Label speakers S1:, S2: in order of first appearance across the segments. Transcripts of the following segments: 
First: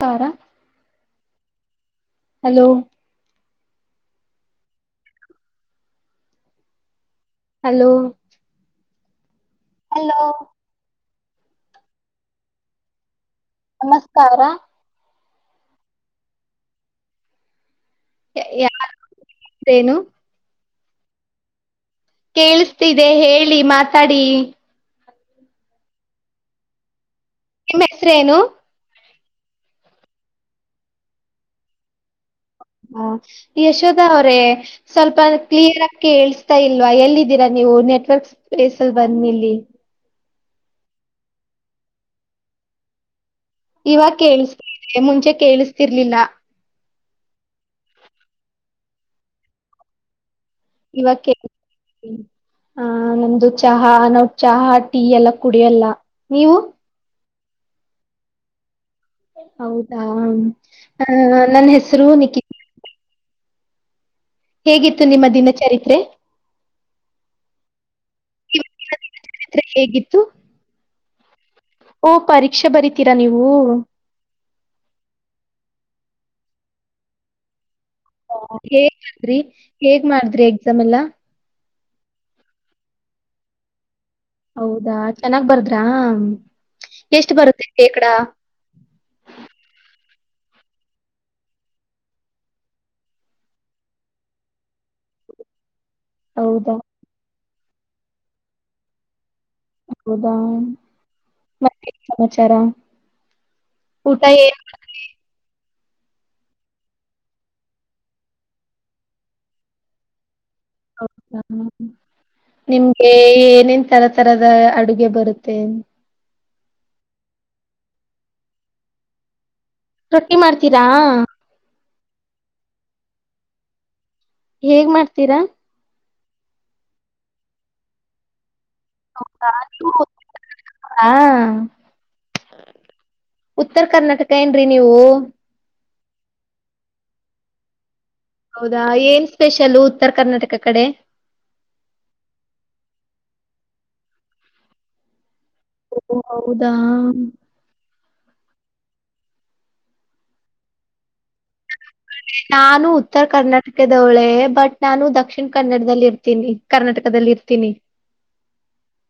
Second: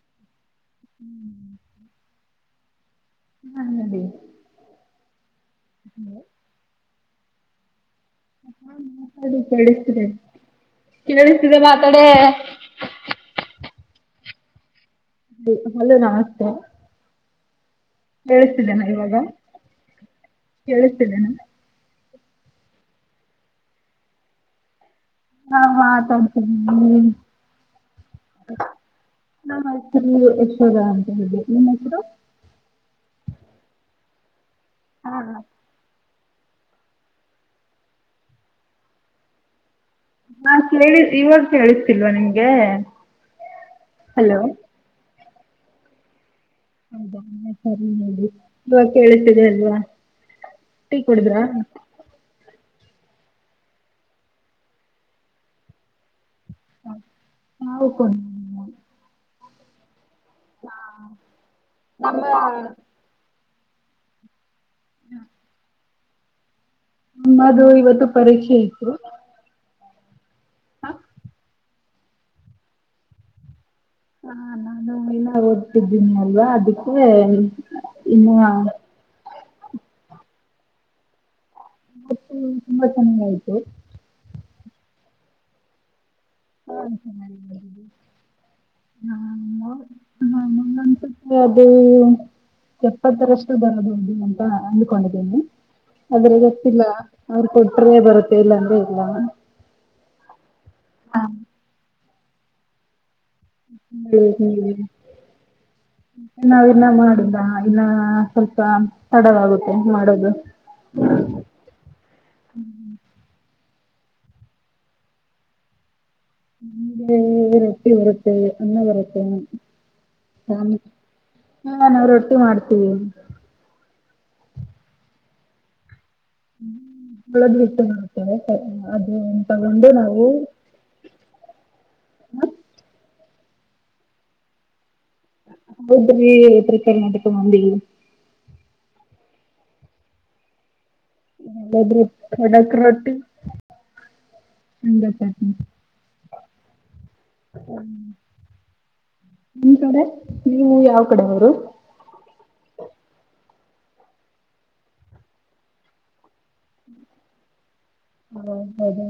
S1: ತಾಡ
S2: ಹಾ ಹೇಳಿ hello.
S1: Hello.
S2: ಹಾ ಮಾತಾಡಿ ಕೇಳಸ್ತಿದೆ.
S1: ಹಲೋ
S2: ಕೇಳಸ್ತಿದೆ ಮಾತಾಡೇ.
S1: ನಮಸ್ಕಾರ.
S2: ಹಲೋ ನಮಸ್ತೆೇ. ಕೇಳಸ್ತಿದೇನಾ ಇವಾಗ
S1: ಯಾವ್ದೇನು
S2: ಕೇಳಸ್ತಿದೇನಾ.
S1: ಕೇಳಸ್ತಿದೆ ಹೇಳಿ ಮಾತಾಡಿ.
S2: ಹಾ ಮಾತಾಡ್ತೇನೆ ಹ್ಮ್.
S1: ನಿಮ್ ಹೆಸರೇನು.
S2: ನಮ್ಮ ಹೆಸ್ರು ಯಶೋಧ ಅಂತ ಹೇಳಿ ನಿಮ್ ಹೆಸ್ರು.
S1: ಹಾ ಯಶೋದಾ ಅವ್ರೆ
S2: ಹಾ
S1: ಸ್ವಲ್ಪ ಕ್ಲಿಯರ್ ಆಗ್ ಕೇಳ್ಸ್ತಾ ಇಲ್ವಾ ಎಲ್ಲಿದ್ದೀರಾ ನೀವು ನೆಟ್ವರ್ಕ್ ಪ್ಲೇಸಲ್ಲ್ ಬಂದ್ ನಿಲ್ಲಿ.
S2: [unintelligible] ಇವಾಗ ಕೇಳ್ಸ್ತಿಲ್ವಾ ನಿಮ್ಗೆ.
S1: ಇವಾಗ್
S2: ಹಲೋ
S1: ಕೇಳ್ಸ್ತಿದೆ ಮುಂಚೆ ಕೇಳಿಸ್ತಿರ್ಲಿಲ್ಲ.
S2: ಹೌದಾ ಸರಿ ನೋಡಿ ಇವಾಗ್ ಕೇಳ್ಸ್ತಿದೆ ಅಲ್ವಾ. ಟೀ ಕುಡುದ್ರಾ.
S1: ಹಾ ನಮ್ದು ಚಹಾ ನಾವು ಚಹಾ ಟೀ ಎಲ್ಲ ಕುಡಿಯಲ್ಲ ನೀವು.
S2: ಹಾ ನಾವು [unintelligible]
S1: ಹೌದಾ ನನ್ ಹೆಸರು
S2: ನಮ್ಮ
S1: ನಿಖಿತ್ ಹೇಗಿತ್ತು ನಿಮ್ಮ ದಿನಚರಿತ್ರೆ.
S2: ನಮ್ಮದು ಇವತ್ತು ಪರೀಕ್ಷೆ ಇತ್ತು.
S1: ಚರಿತ್ರೆ ಹೇಗಿತ್ತು.
S2: ಹಾ
S1: ಓ ಪರೀಕ್ಷೆ ಬರಿತೀರಾ ನೀವು.
S2: ಹಾ ನಾನು ಇನ್ನ ಓದ್ತಿದ್ದೀನಿ ಅಲ್ವಾ ಅದಕ್ಕೆ.
S1: ಹಾ [unintelligible] ಹೇಗ್ ಮಾಡ್ದ್ರಿ ಎಕ್ಸಾಮ್ ಎಲ್ಲಾ.
S2: [unintelligible] ತುಂಬಾ ಚೆನ್ನಾಗಾಯ್ತು.
S1: ಹೌದಾ ಚೆನ್ನಾಗ್ ಬರ್ದ್ರಾ.
S2: [unintelligible] ಅದು ಎಪ್ಪತ್ತರಷ್ಟು ಬರಬಹುದು ಅಂತ ಅಂದ್ಕೊಂಡಿದ್ದೀನಿ. ಆದ್ರೆ
S1: ಹೌದಾ
S2: ಗೊತ್ತಿಲ್ಲ ಅವ್ರ್ ಕೊಟ್ರೇ ಬರುತ್ತೆ ಇಲ್ಲಾ ಅಂದ್ರೆ ಇಲ್ಲ.
S1: ಹೌದಾ.
S2: ಹಾ.
S1: ಮತ್ತೇನ್ ಸಮಾಚಾರ. ಊಟ
S2: ಹ್ಮ್
S1: ಏನ್
S2: ಹ್ಮ್. ನಾವಿನ್ನ ಮಾಡುದ ಇನ್ನ ಸ್ವಲ್ಪ ತಡವಾಗುತ್ತೆ ಮಾಡೋದು.
S1: ಹೌದಾ ನಿಮ್ಗೆ ಏನೇನ್ ತರ ತರದ ಅಡುಗೆ ಬರುತ್ತೆ
S2: ನಿ ರೊಟ್ಟಿ ಬರುತೆ ಅನ್ನ ಬರುತ್ತೆ
S1: ರೊಟ್ಟಿ ಮಾಡ್ತೀರಾ
S2: ನಾ ನಾವು ರೊಟ್ಟಿ ಮಾಡ್ತೀವಿ
S1: ಹೇಗ್ ಮಾಡ್ತೀರಾ
S2: ಒಳದ್ ಬಿಟ್ಟು ಮಾಡ್ತಾರೆ
S1: ಹೌ ಹಾ ಉತ್ತರ ಕರ್ನಾಟಕ ಏನ್ರಿ ನೀವು
S2: ಹೌದ್ರೀ ಇತ್ತರ ಕರ್ನಾಟಕ ಮಂದಿ
S1: ಹೌದಾ ಏನ್ ಸ್ಪೆಷಲ್ ಉತ್ತರ ಕರ್ನಾಟಕ ಕಡೆ
S2: ಖಡಕ್ ರೊಟ್ಟಿ ಹ
S1: ಓ ಹೌದಾ
S2: ನಿಮ್ ಕಡೆ ನೀವು ಯಾವ ಕಡೆ ಅವರು
S1: ಕದವಳೆ ಬಟ್ ನಾನು ದಕ್ಷಿಣ ಕನ್ನಡದಲ್ಲಿ ಇರ್ನೆ ಇತನಿ ಕರ್ನಾಟಕದಲ್ಲಿ ಇರ್ತೀನಿ
S2: ಹೌದಾ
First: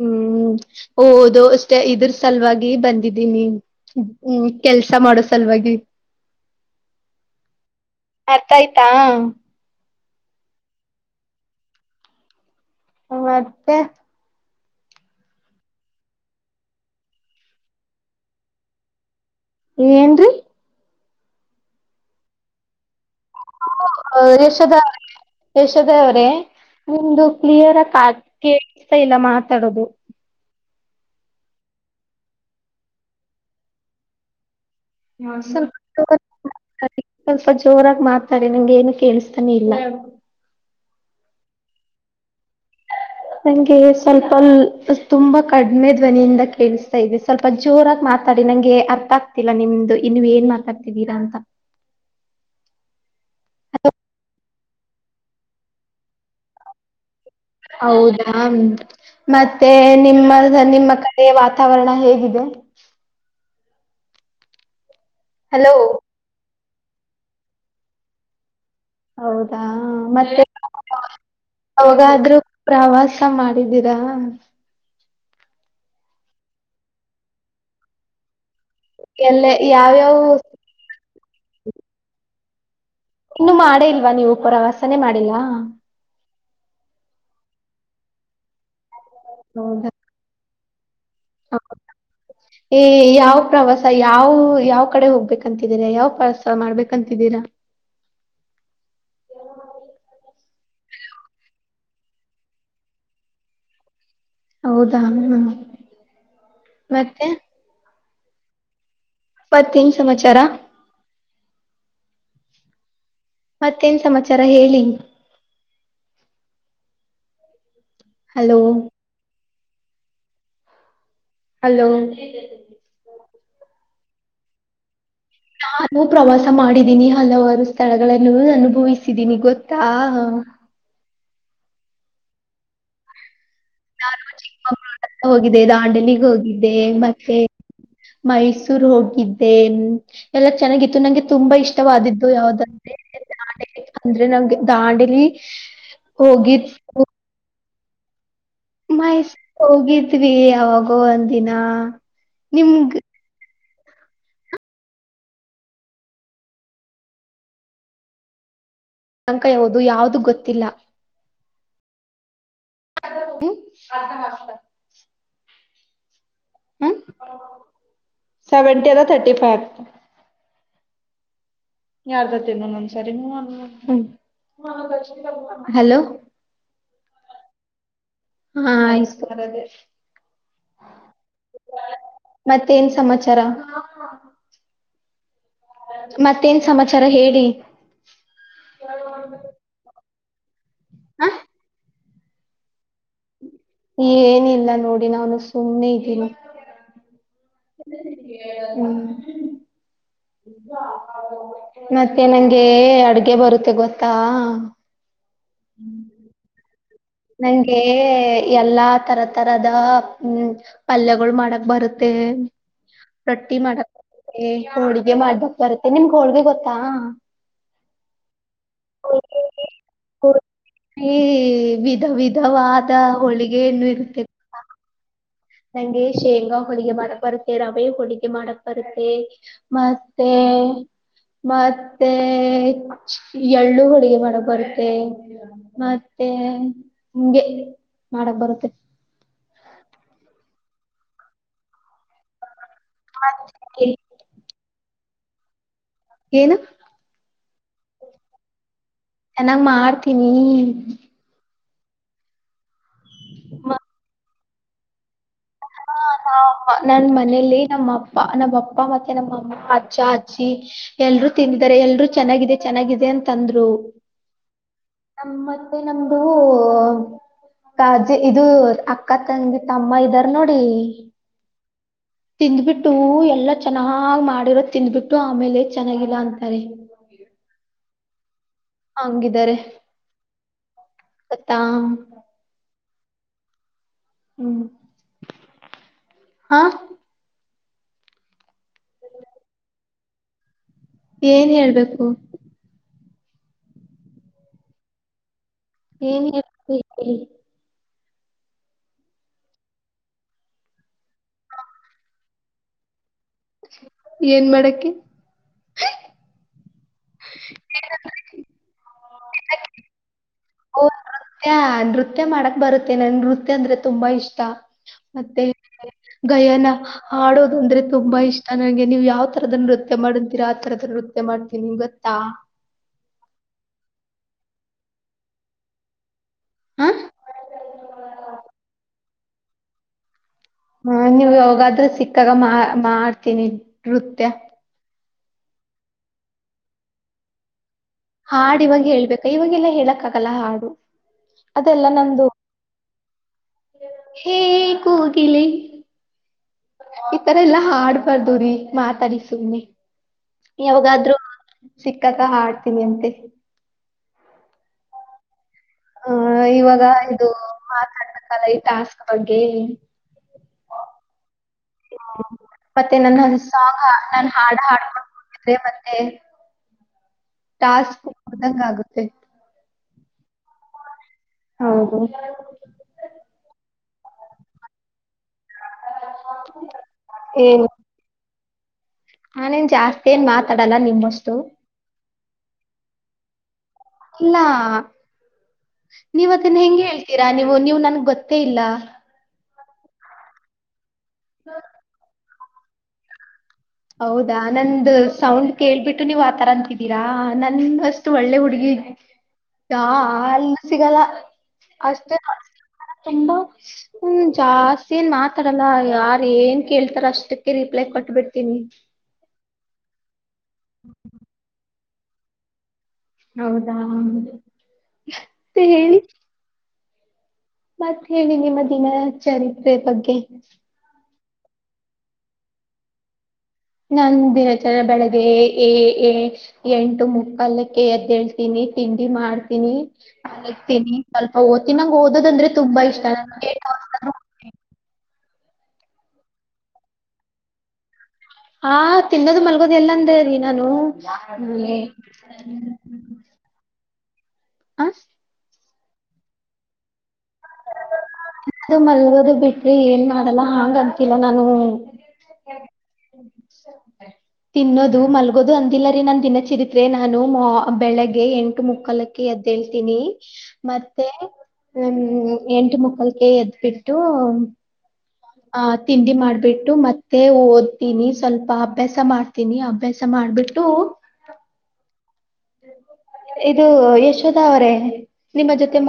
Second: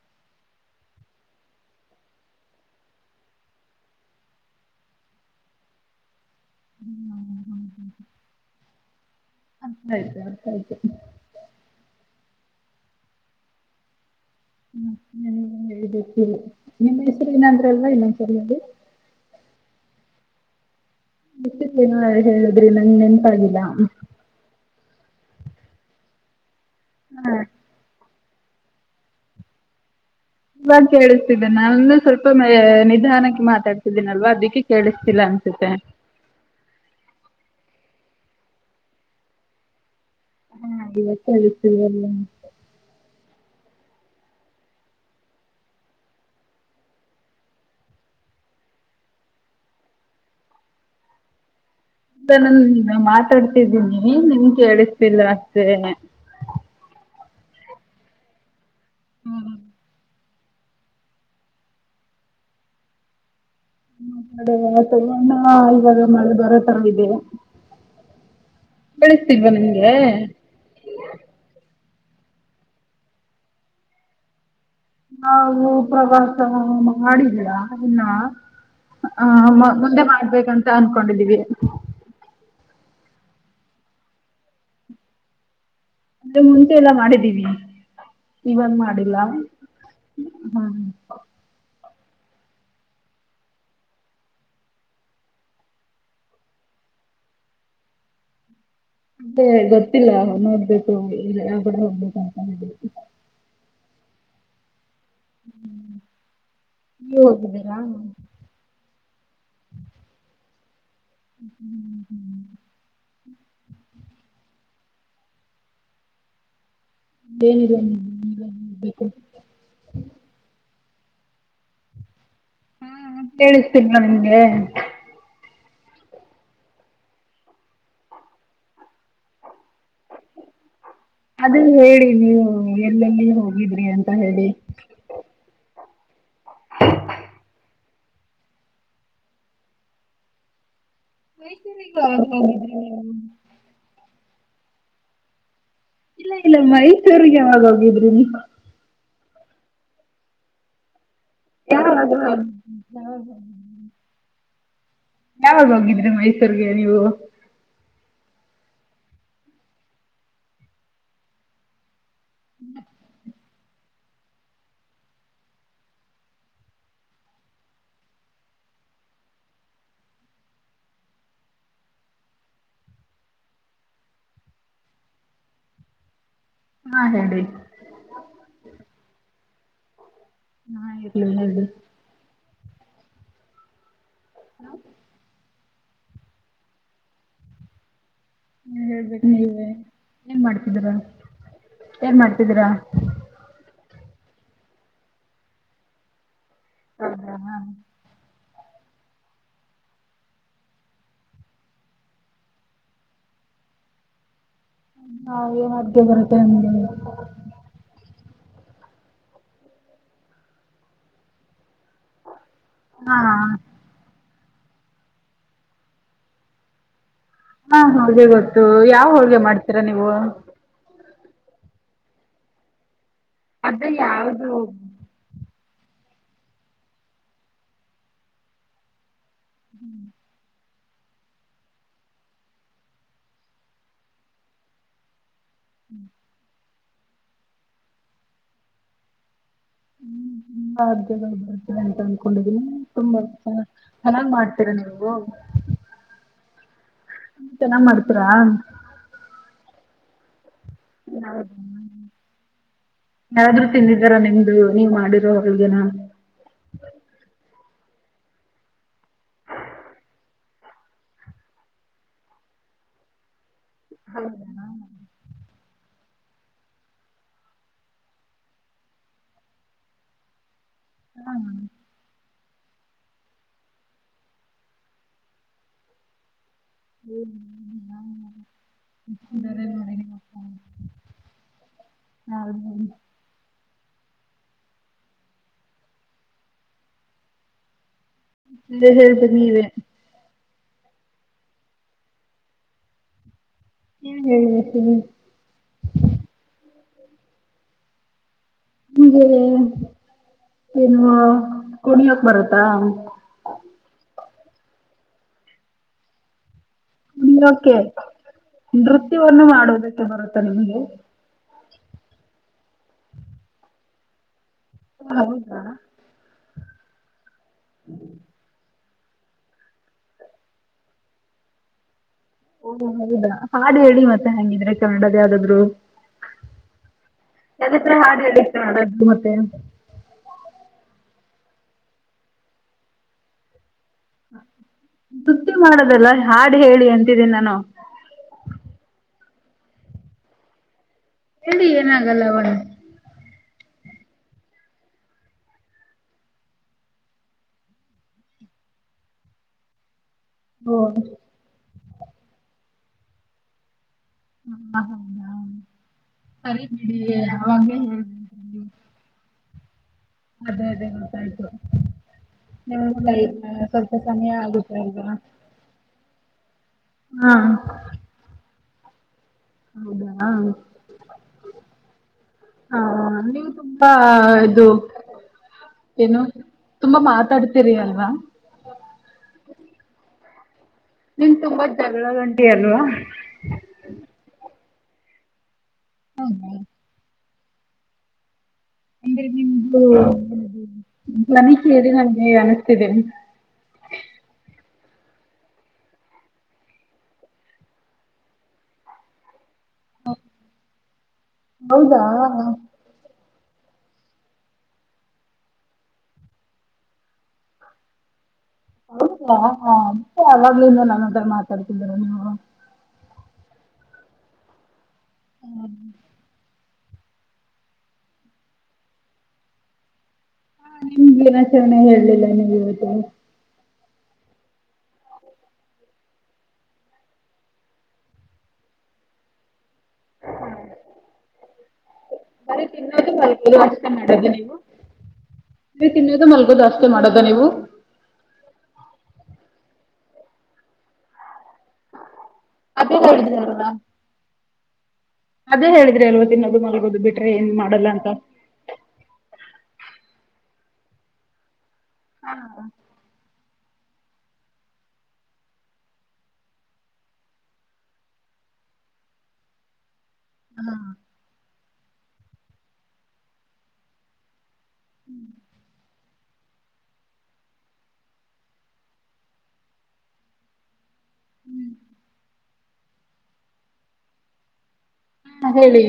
S1: ಹ್ಮ್ ಹ್ಮ ಹಓದು ಅಷ್ಟೇ ಇದರ ಸಲುವಾಗಿ ಬಂದಿದ್ದೀನಿ ಹ್ಮ ಕೆಲ್ಸ ಮಾಡೋ ಸಲ ವಾಗಿಗೆ
S2: ಹ್ಮ್ ಹ್ಮ್ ಹ್ಮ
S1: ಅರ್ಥ ಆಯ್ತಾ
S2: ಆಯ್ತು ಆಯ್ತು
S1: ಹ ಮತ್ತೆ
S2: ಹ್ಮ್ ಹ್ಮ ಹಳ್ಬೇಕ ನಿಮ್ಮ ಹೆಸರು ನ ಅಂದ್ರಲ್ವಾ ಇನ್ನೊಂದಸರಿಲ್ಲಿ
S1: ಏನು
S2: ನ ಹೇಳಿದ್ರಿ ನನಪನ್
S1: ಯಶೋಧ ಯಶೋಧ ಅವ್ರೇ ನಿಮ್ದು
S2: ಹಾ
S1: ಕ್ಲಿಯರ್ ಆಗ ಕೇೇಳತಾ ಇಲ್ಲ ಮಾತಾಡದು
S2: ಇಲ್ವ ಕೇಳಿಸ್ತಿದ್ದೇನೆ ನಾನ ಸ್ವಲ್ಪ ನಿಧಾನಕ್ಕೆ ಮಾತಾಡ್ತಿದ್ದೇನಲ್ವಾ ಅದಿಕ್ಕೆ
S1: ಕಲ್ಪ ಜೋರ ಮಾತಾಡಿ ನಂಗೆ ಏನು ಕೇಳಸ್ತಾನೆ ಇಲ್ಲ
S2: ಹಾ ಇವತ್ತ ಇತ ಎಲ್ಲ
S1: ನಂಗೆ ಸ್ವಲ್ಪ ತುಂಬಾ ಕಡಿಮೆ ಧ್ವನಿಯಿಂದ ಕೇಳಿಸ್ತಾ ಇದೆ ಸ್ವಲ್ಪ ಜೋರಾಗಿ ಮಾತ್ರ ನಂಗೆ ಅರ್ಥ ಆಗ್ತಿಲ್ಲ ನಿಮ್ದು ಇನ್ನು ಏನ್ ಮಾತಾಡ್ತಿದ್ದೀರಾ ಅಂತ
S2: ನಾನು ಮಾತಾಡ್ತಿದ್ದೀನಿ ನಿಮ್ಗೆ ಕೇಳಿಸ್ತಿಲ್ಲ ಮಷ್ಟೆ
S1: ಹೌದಾ ಮತ್ತೆ ನಿಮ್ಮ ನಿಮ್ಮ ಕಡೆೆಯ ವಾತಾವರಣ ಹೇಗಿದೆ
S2: ಕಡೆ ತಣ
S1: ಹಲೋ
S2: ಇವಾಗ ನಳೆ ಬರೋ ತರ ಇದೆ ಬೆಳಸ್ತಲ್ವಾ
S1: ಹೌದಾ
S2: ನಿಂಗೆ
S1: ಅವಾಗಾದ್ರೂ ಪ್ರವಾಸ ಮಾಡಿದೀರಾ
S2: ನಾವು ಪ್ರವಾಸ ಮಾಡಿದೀರಾ ಇನ್ನ
S1: ಎಲ್ಲ
S2: ಹ ಮುಂದೆ
S1: ಯಾವ್ಯಾವ
S2: ಮಾಡ್ಬೇಕಂತ ಅನ್ಕೊಂಡಿದ್ದೀವಿ
S1: ಇನ್ನು ಮಾಡೇ ಇಲ್ವಾ ನೀವು ಪ್ರವಾಸನೇ ಮಾಡಿಲ್ಲ
S2: ಅಂದೆ ಮುಂಚೆ ಎಲ್ಲ ಮಾಡಿದ್ದೀವಿ ಇವನ್ ಮಾಡಿಲ್ಲ
S1: ಹೌದಾ
S2: ಹ್ಮ್
S1: ಏ ಯಾವ ಪ್ರವಾಸ ಯಾವ ಯಾವ ಕಡೆ ಹೋಗ್ಬೇಕಂತಿದೀರಾ ಯಾವ್ ಪ್ರವಾಸ ಮಾಡ್ಬೇಕಂತಿದ್ದೀರಾ
S2: ಮತ್ತೇ ಗೊತ್ತಿಲ್ಲ ನೋಡ್ಬೇಕು ಯಾವ ಕೂಡ ಹೋಗ್ಬೇಕು ಅಂತ ಹೇಳ್ಬೇಕು
S1: ಹೌದಾ ಹ್ಮ
S2: ನೀವು
S1: ಮತ್ತೆ
S2: ಹೋಗಿದ್ದೀರಾ
S1: ಮತ್ತೇನು ಸಮಾಚಾರ
S2: ಹ್ಮ್ ಹ್ಮ್
S1: ವಿಚರ ಹೇಳಿ.
S2: ಏನಿಲ್ಲ ನೀವೇ
S1: ಹಲೋ
S2: ಹೇಳ್ಬೇಕು. [inaudible]
S1: ಹಲೋ
S2: ಹಾ ಮ ಕೇಳಿಸ್ತಿಲ್ವ ನಿಮ್ಗೆ.
S1: ನಾನು ಪ್ರವಾಸ ಮಾಡಿದ್ದೀನಿ ಹಲವಾರು ಸ್ಥಳಗಳನ್ನು ಅನುಭವಿಸಿದೀನಿ ಗೊತ್ತಾ.
S2: ಅದೇ ಹೇಳಿ ನೀವು ಎಲ್ಲೆಲ್ಲಿ ಹೋಗ್ ಹಿದ್ರಿ ನಿವು ಅಂತ ಹೇಳಿ.
S1: ಮಂಡನಿಗೆ ಹೋಗಿದ್ದೆ ಮತ್ತೆ. ಮೈಸೂರ್ ಹೋಗಿದ್ದೆ ಎಲ್ಲಾ ಚೆನ್ನಾಗಿತ್ತು. ನಂಗೆ ತುಂಬಾ
S2: ಮೈಸೂರಿಗೆ ಯಾವಾಗ
S1: ಇಷ್ಟವಾದಿದ್ದು
S2: ಹೋಗಿದ್ರಿ
S1: ಯಾವ್ದಂದ್ರೆ
S2: ನೀವು?
S1: ದಾಂಡಲಿ ಅಂದ್ರೆ ನಂಗೆ ದಾಂಡಿಲಿ.
S2: ಇಲ್ಲ ಇಲ್ಲ ಮೈಸೂರಿಗೆ ಯಾವಾಗ ಹೋಗಿದ್ರಿ ನೀವು.
S1: ಹ ಹೋಗಿದ್ವಿ ಅವಾಗೋ ಒಂದ ದಿನ
S2: ಯಾವಾಗ
S1: ನಿಮಗ್
S2: ಯಾವಾಗ ಹೋಗಿದ್ರಿ ಮೈಸೂರ್ಗೆ ನೀವು.
S1: ಅಂಕ ಯಾವುದು ಯಾದು ಗೊತ್ತಿಲ್ಲ.
S2: [inaudible]
S1: ಅರ್ಧ ಮಾಡ್ತ. ಹ್ಮ ಸೆವೆಂಟಿ ತರ್ಟಿ ಫೈವ್. ಹಲೋ
S2: ಹಾ ಹೇಳಿ.
S1: ಹಾ ಆಯ್ತು
S2: ನಾ ಇರಲಲ್ಲ ಇಡು.
S1: ಮತ್ತೇನ್ ಸಮಾಚಾರ.
S2: [inaudible]
S1: ಮತ್ತೇನ್ ಸಮಾಚಾರ ಹೇಳಿ.
S2: ಹ ಹೇಳ್ಬೇಕು ನೀವೇ ಏನ್ ಮಾಡ್ತಿದಿರ.
S1: ಹ
S2: ಏನ್ ಮಾಡ್ತಿದೀರಾ.
S1: ಏನಿಲ್ಲ ನೋಡಿ ನಾನು ಸುಮ್ಮನೆ ಇದ್ದೀನಿ. ಹ್ಮ್ ಮತ್ತೆ ನಂಗೆ ಅಡ್ಗೆ ಬರುತ್ತೆ ಗೊತ್ತಾ.
S2: ಹಾ ಏನ್ ಅದ್ದೆ ಬರುತ್ತೆ ಅ
S1: ನಂಗೆ ಎಲ್ಲಾ ತರ ತರದ ಹ್ಮ್ ಪಲ್ಯಗಳು ಮಾಡಕ್ ಬರುತ್ತೆ.
S2: ಹಾ
S1: ರೊಟ್ಟಿ ಮಾಡಕ್ ಬರುತ್ತೆ ಹೋಳ್ಗೆ ಮಾಡ್ಕ್ ಬರುತ್ತೆ ನಿಮಗೆ ಹೋಳ್ಗೆ ಗೊತ್ತಾ.
S2: ಹಾ ಹಾಗೆ ಗೊತ್ತು ಯಾವ ಹೋಳ್ಗೆ ಮಾಡ್ತೀರಾ ನೀವು.
S1: ಹೋಳ್ಗೆ ಈ ವಿಧ ವಿಧವಾದ ಹೋಳಿಗೆ ಹಣ್ಣು
S2: ಅದೇ
S1: ಇರುತ್ತೆ
S2: ಯಾವ್ದು
S1: ಗೋತ್ತ. ನಂಗೆ ಶೇಂಗಾ ಹೋಳಿಗೆ ಮಾಡಕ್ ಬರುತ್ತೆ ರವೆ ಹೋಳಿಗೆ ಮಾಡಕ್ ಬರುತ್ತೆ ‌. ಮತ್ತೆ ಮತ್ತೆ ಎಳ್ಳು ಹೊಳಿಗೆ ಮಾಡಕ್ ಬರುತ್ತೆ. ಮತ್ತೆ ಹಿಂಗೆ ಮಾಡಕ್ ಬರುತ್ತೆ.
S2: ಅ ಜ ಬರ್ತ ಅಂತ ಅನ್ಕೊಂಡಿದೀನಿ. ತುಂಬಾ ಚ
S1: ಮತ್ತೆ
S2: ಚೆನ್ನಾಗ್ ಮಾಡ್ತೀರ ನೀವು.
S1: ಏನು
S2: ಚೆನ್ನಾಗ್ ಮಾಡ್ತೀರಾ.
S1: ಚೆನ್ನಾಗ್ ಮಾಡ್ತೀನಿ.
S2: ಯಾರಾದ್ರು ತಿಂದಿದ್ದಾರ ನಿಮ್ದು ನೀವ್ ಮಾಡೀದ್ದು.
S1: ಹ ನನ್ ಮನೇಲಿ. ನಮ್ಮ ಅಪ್ಪ ನಮ್ಮಪ್ಪ ಮತ್ತೆ ನಮ್ಮ ಅಮ್ಮ ಅಜ್ಚ್ಚ ಅಜ್ಜಿ ಎಲ್ಲರು ತಿಂದಿದ್ದಾರೆ ಎಲ್ಲರು ಚೆನ್ನಾಗಿದೆ. ಚೆನ್ನಾಗಿದೆ ಅಂತಂದ್ರು.
S2: ಹೌದ ಹ
S1: ನಮ್ ಮತ್ತೆ ನಮ್ದು ಇದು ಅಕ್ಕ ತಂಗಿ ತಮ್ಮ ಇದ. ನೋಡಿ.
S2: ಹ.
S1: ತಿಂದ್ಬಿಟ್ಟು ಎಲ್ಲ ಚೆನ್ನಾಗ್ ಮಾಡಿರೋ ತಿಂದ್ಬಿಟ್ಟು ಆಮೇಲೆ ಚೆನ್ನಾಗಿಲ್ಲ ಅಂತ.
S2: ಹ್ಮ [inaudible]
S1: ಹಂಗಿದ್ದಾರೆ
S2: ಮಾಡ ಹ
S1: ಗೊತ್ತಾ
S2: [inaudible]
S1: ಹ್ಮ್ ಹಾ.
S2: [unintelligible] ಹೇಳ್ನೀವೆ.
S1: ಏನ್ ಹೇಳ್ಬೇಕು.
S2: ಏನ್ ಹೇಳಬೇಕ ಹ್ಮ.
S1: ಏನ್ ಹೇಳ. [unintelligible]
S2: ಹಗೆ ಏನು ಕುಣಿಯಕ್ ಬರತ್ತಾ.
S1: ಏನ್ ಮಾಡಕ್ಕೆ
S2: ಕೆ ನೃತ್ಯವನ್ನು ಮಾಡೋದಕ್ಕೆ ಬರುತ್ತಾ ನಿಮ್ಗೆ.
S1: ಓ! ನೃತ್ಯ, ನೃತ್ಯ ಮಾಡಕ್ ಬರುತ್ತೆ ನನ್ ನೃತ್ಯ ಅಂದ್ರೆ ತುಂಬಾ ಇಷ್ಟ.
S2: ಹೌದಾ.
S1: ಗಯನ ಆಡೋದು ಅಂದ್ರೆ ತುಂಬಾ ಇಷ್ಟ ನಂಗೆ. ನೀವು ಯಾವ ತರದನ್ನ ನೃತ್ಯ ಮಾಡ್ ಅಂತೀರಾ ಆ ತರದ ನೃತ್ಯ ಮಾಡ್ತೀನಿ ನಿಂಗ.
S2: ಓದ ಹೌದಾ ಹಾಡು ಹೇಳಿ ಮತ್ತೆ ಹಂಗಿದ್ರೆ ಕನ್ನಡದ ಯಾವ್ದಾದ್ರು.
S1: ಹಾ?
S2: ಎಲ್ಲತ್ರ ಹಾಡ್ ಹೇಳು ಮತ್ತೆ.
S1: ನಾ ನೀವ್ ಯೋಗಾದ್ರೆ ಸಿಕ್ಕಾಗ ಮಾ ಮಾಡ್ತೀನಿ ನೃತ್ಯ.
S2: ನೃತ್ಯ ಮಾಡದಲ್ಲ ಹಾಡು ಹೇಳಿ ಅಂತಿದ್ದೀನಿ ನಾನು.
S1: ಹಾಡು ಇವಾಗ ಹೇಳ್ಬೇಕ ಇವಾಗೆಲ್ಲಾ ಹೇಳಕ್ ಆಗಲ್ಲ ಹಾಡು.
S2: ಹೇಳಿ
S1: ಅದೆಲ್ಲ
S2: ಏನಾಗಲ್ಲ
S1: ನಮ್ದು
S2: ಅವ
S1: ಹೇ ಕೋಗಿಲೆ. ಈತರ ಎಲ್ಲಾ ಹಾಡ್ಬಾರ್ದುರೀ ಮಾತಾಡಿ ಸುಮ್ನೆ. ಯಾವಾಗಾದ್ರೂ [inaudible] ಸಿಕ್ಕಾಗ ಹಾಡ್ತೀನಿ ಅಂತೆ.
S2: ಹ ಹೌ ಹ [inaudible]
S1: ಹ ಇವಾಗ ಇದು
S2: ಹೇಳಿದ್ರಿ
S1: ಮಾತಾಡ್ಬೇಕಲ್ಲ ಈ ಟಾಸ್ಕ್ ಬಗ್ಗೆ.
S2: ಅದೇ ಅದೇ ಗೊತ್ತಾಯ್ತು.
S1: ಮತ್ತೆ
S2: ನಿಮಊಟ
S1: ನನ್ನ ಸಾಂಗ್
S2: ಸ್ವಲ್ಪ
S1: ನಾನು
S2: ಸಮಯ
S1: ಹಾಡ
S2: ಆಗುತ್ತಲ್ವಾ.
S1: ಹಾಡ್ಕೊಂಡು ಕೂತಿದ್ರೆ ಮತ್ತೆ ಟಾಸ್ಕ್ [unintelligible] ಆಗುತ್ತೆ.
S2: ಹೌದಾ ಹ
S1: ಹೌದು
S2: ನೀವು. [unintelligible] ಹ ಇದು ಏನು ತುಂಬಾ
S1: ಏನು
S2: ಮಾತಾಡ್ತೀರಿ ಅಲ್ವಾ.
S1: ನಾನೇನ್ ಜಾಸ್ತಿ ಏನ್ ಮಾತಾಡಲ್ಲ ನಿಮ್ಮಷ್ಟು
S2: ನಿನ್ ತುಂಬ್ದ ಜಗಳ ಗಂಟಿ ಅಲ್ವಾ.
S1: ಇಲ್ಲಾ ನೀವತ್ತನ್ನ ಹೆಂಗ ಹೇಳ್ತೀರಾ ನೀವು ನೀವು ನನ್ಗ್ ಗೊತ್. ಗೊತ್ತೆ ಇಲ್ಲ.
S2: [unintelligible] ಅನಿಸ್ತಿದ್ದೀನೆ.
S1: ಹೌದಾ ನಂದ ಸೌಂಡ್ ಕೇಳ್ಬಿಟ್ಟು ನೀವ್ ಆತರ ಅಂತಿದ್ದೀರಾ ನಂದ ಅಷ್ಟು ಒಳ್ಳೆ ಹುಡುಗಿ. ಯಾ ಅಲ್ಲ ಸಿಗಲ್ಲ
S2: ಹೌದಾ
S1: ಅಷ್ಟೇ ತುಂಬಾ. ಹ್ಮ ಜಾಸ್ತಿ ಏನ್ ಮಾತಾಡಲ್ಲ ಯಾರ ಏನ್ ಕೇಳ್ತಾರ ಅಷ್ಟಕ್ಕೆ ರಿಪ್ಲೈ ಕೊಟ್ಬಿಟ್ಟ.
S2: ಹೌದಾ ಹ ಯಾವಾಗ್ಲ ಇನ್ನು ನನ್ನತ್ರ ಮಾತಾಡ್ತಿದ್ದರ ನೀವು.
S1: ಹೌದಾ.
S2: ಹ್ಮ
S1: ಮತ್ತ ಹೇಳಿ ನಿಮ್ಮ ದಿನ ಚರಿತ್ರೆ ಬಗ್ಗೆ.
S2: ಹಾ ನಿಮಗೆ ದಿನಾಚರಣೆ ಹೇಲಿಲ್ಲ ನಿಮ್ಗೆ ಇವತ್ತ.
S1: ನನ್ ಧೀನಾಥರ ಬೆಳಗ್ಗೆ ಎ ಎ ಎಂಟು ಮುಕ್ಕಾಲಕ್ಕೆ ಎದ್ ಹೇಳ್ತೀನಿ. ತಿಂಡಿ ಮಾಡ್ತೀನಿ. ಅತೀನಿ ಸ್ವಲ್ಪ ಓದ್ತಿನಂಗ ಓದದ ಅಂದ್ರೆ ತುಂಬಾ ಇಷ್ಟಾನ.
S2: ಹ [inaudible] ನೀ ತಿನ್ವೋದು ಮಲ್ಗೋದ್ ಅಷ್ಟೇ ಮಾಡದ ನೀವು.
S1: ಹಾ ತಿನ್ನೋದು ಮಲ್ಗೋದ್ ಎಲ್ಲಂದೇ ನಿನನು.
S2: [inaudible]
S1: ಹಾ.
S2: ಅದೇ ಹೇಳಿದ್ರಿ ಅಲ್ವ ತಿನ್ನೋದು ಮಲ್ಗೋದು ಬಿಟ್ರೆ ಏನ್ ಮಾಡಲ್ಲ ಅಂತ.
S1: ತಿನ್ನೋದು ಮಾಲ್ಗೋದು ಬಿಟ್ರಿ ಏನ್ ಮಾಡಲ್ಲ ಹಾಂಗ ಅಂತಿಲ್ಲ ನಾನು -
S2: ಹಾ.
S1: ತಿನ್ನೋದು ಮಲ್ಗೋದು ಅಂದಿಲ್ಲ ರೀ ನಾನ್ ದಿನಚಿರಿತ್ರೆ ನಾನು ಮ ಬೆಳಿಗ್ಗೆ ಎಂಟು ಮುಕ್ಕಾಲಕ್ಕೆ ಎದ್ದೇಳ್ತೀನಿ. ಮತ್ತೆ ಹ್ ಎಂಟು ಮಕ್ಕಾಳಿಕ್ಕೇ ಎದ್ಬಿಟ್ಟು. ಆ ತಿಂಡಿ ಮಾಡ್ಬಿಟ್ಟು ಮತ್ತೆ ಓದ್ತೀನಿ ಸ್ವಲ್ಪ ಅಭ್ಯಾಸ ಮಾಡ್ತೀನಿ ಅಭ್ಯಾಸ ಮಾಡ ಮಾಡಬಿಟ್ಟು ಇದು ಯಶೋದಾ ಅವ್ರೆ
S2: ಹಾ ಹೇಳಿ.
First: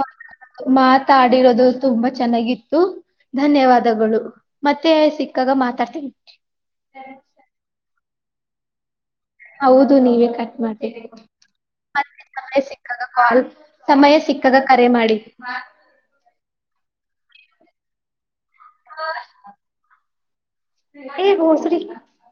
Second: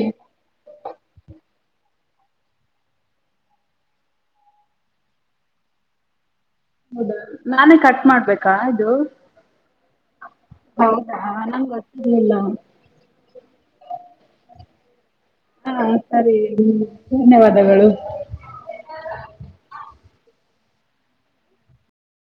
S1: ಮಾತಾಡಿರೋದು ತುಂಬಾ ಚೆನ್ನಾಗಿತ್ತು. ಧನ್ಯವಾದಗಳು ಮತ್ತೆ ಸಿಕ್ಕಾಗ ಮಾತಾಡ್ತೀನಿ.
S2: ಹೌದಾ ನಾನೇ ಕಟ್ ಮಾಡ್ಬೇಕಾ ಇದು.
S1: ಹೌದು ನೀವೇ ಕಟ್ ಮಾಡ್ಬೇಕು
S2: ಹೌದಾ ನಂಗೆ
S1: ಮತ್ತೆ
S2: ಗೊತ್ತಿರ್ಲಿಲ್ಲ
S1: ಸಮಯ ಸಿಕ್ಕಾಗ ಕಾಲ್ ಸಮಯ ಸಿಕ್ಕಾಗ ಕರೆ ಮಾಡಿ.
S2: ಹಾ ಸರಿ ಧನ್ಯವಾದಗಳು.
S1: [unintelligible]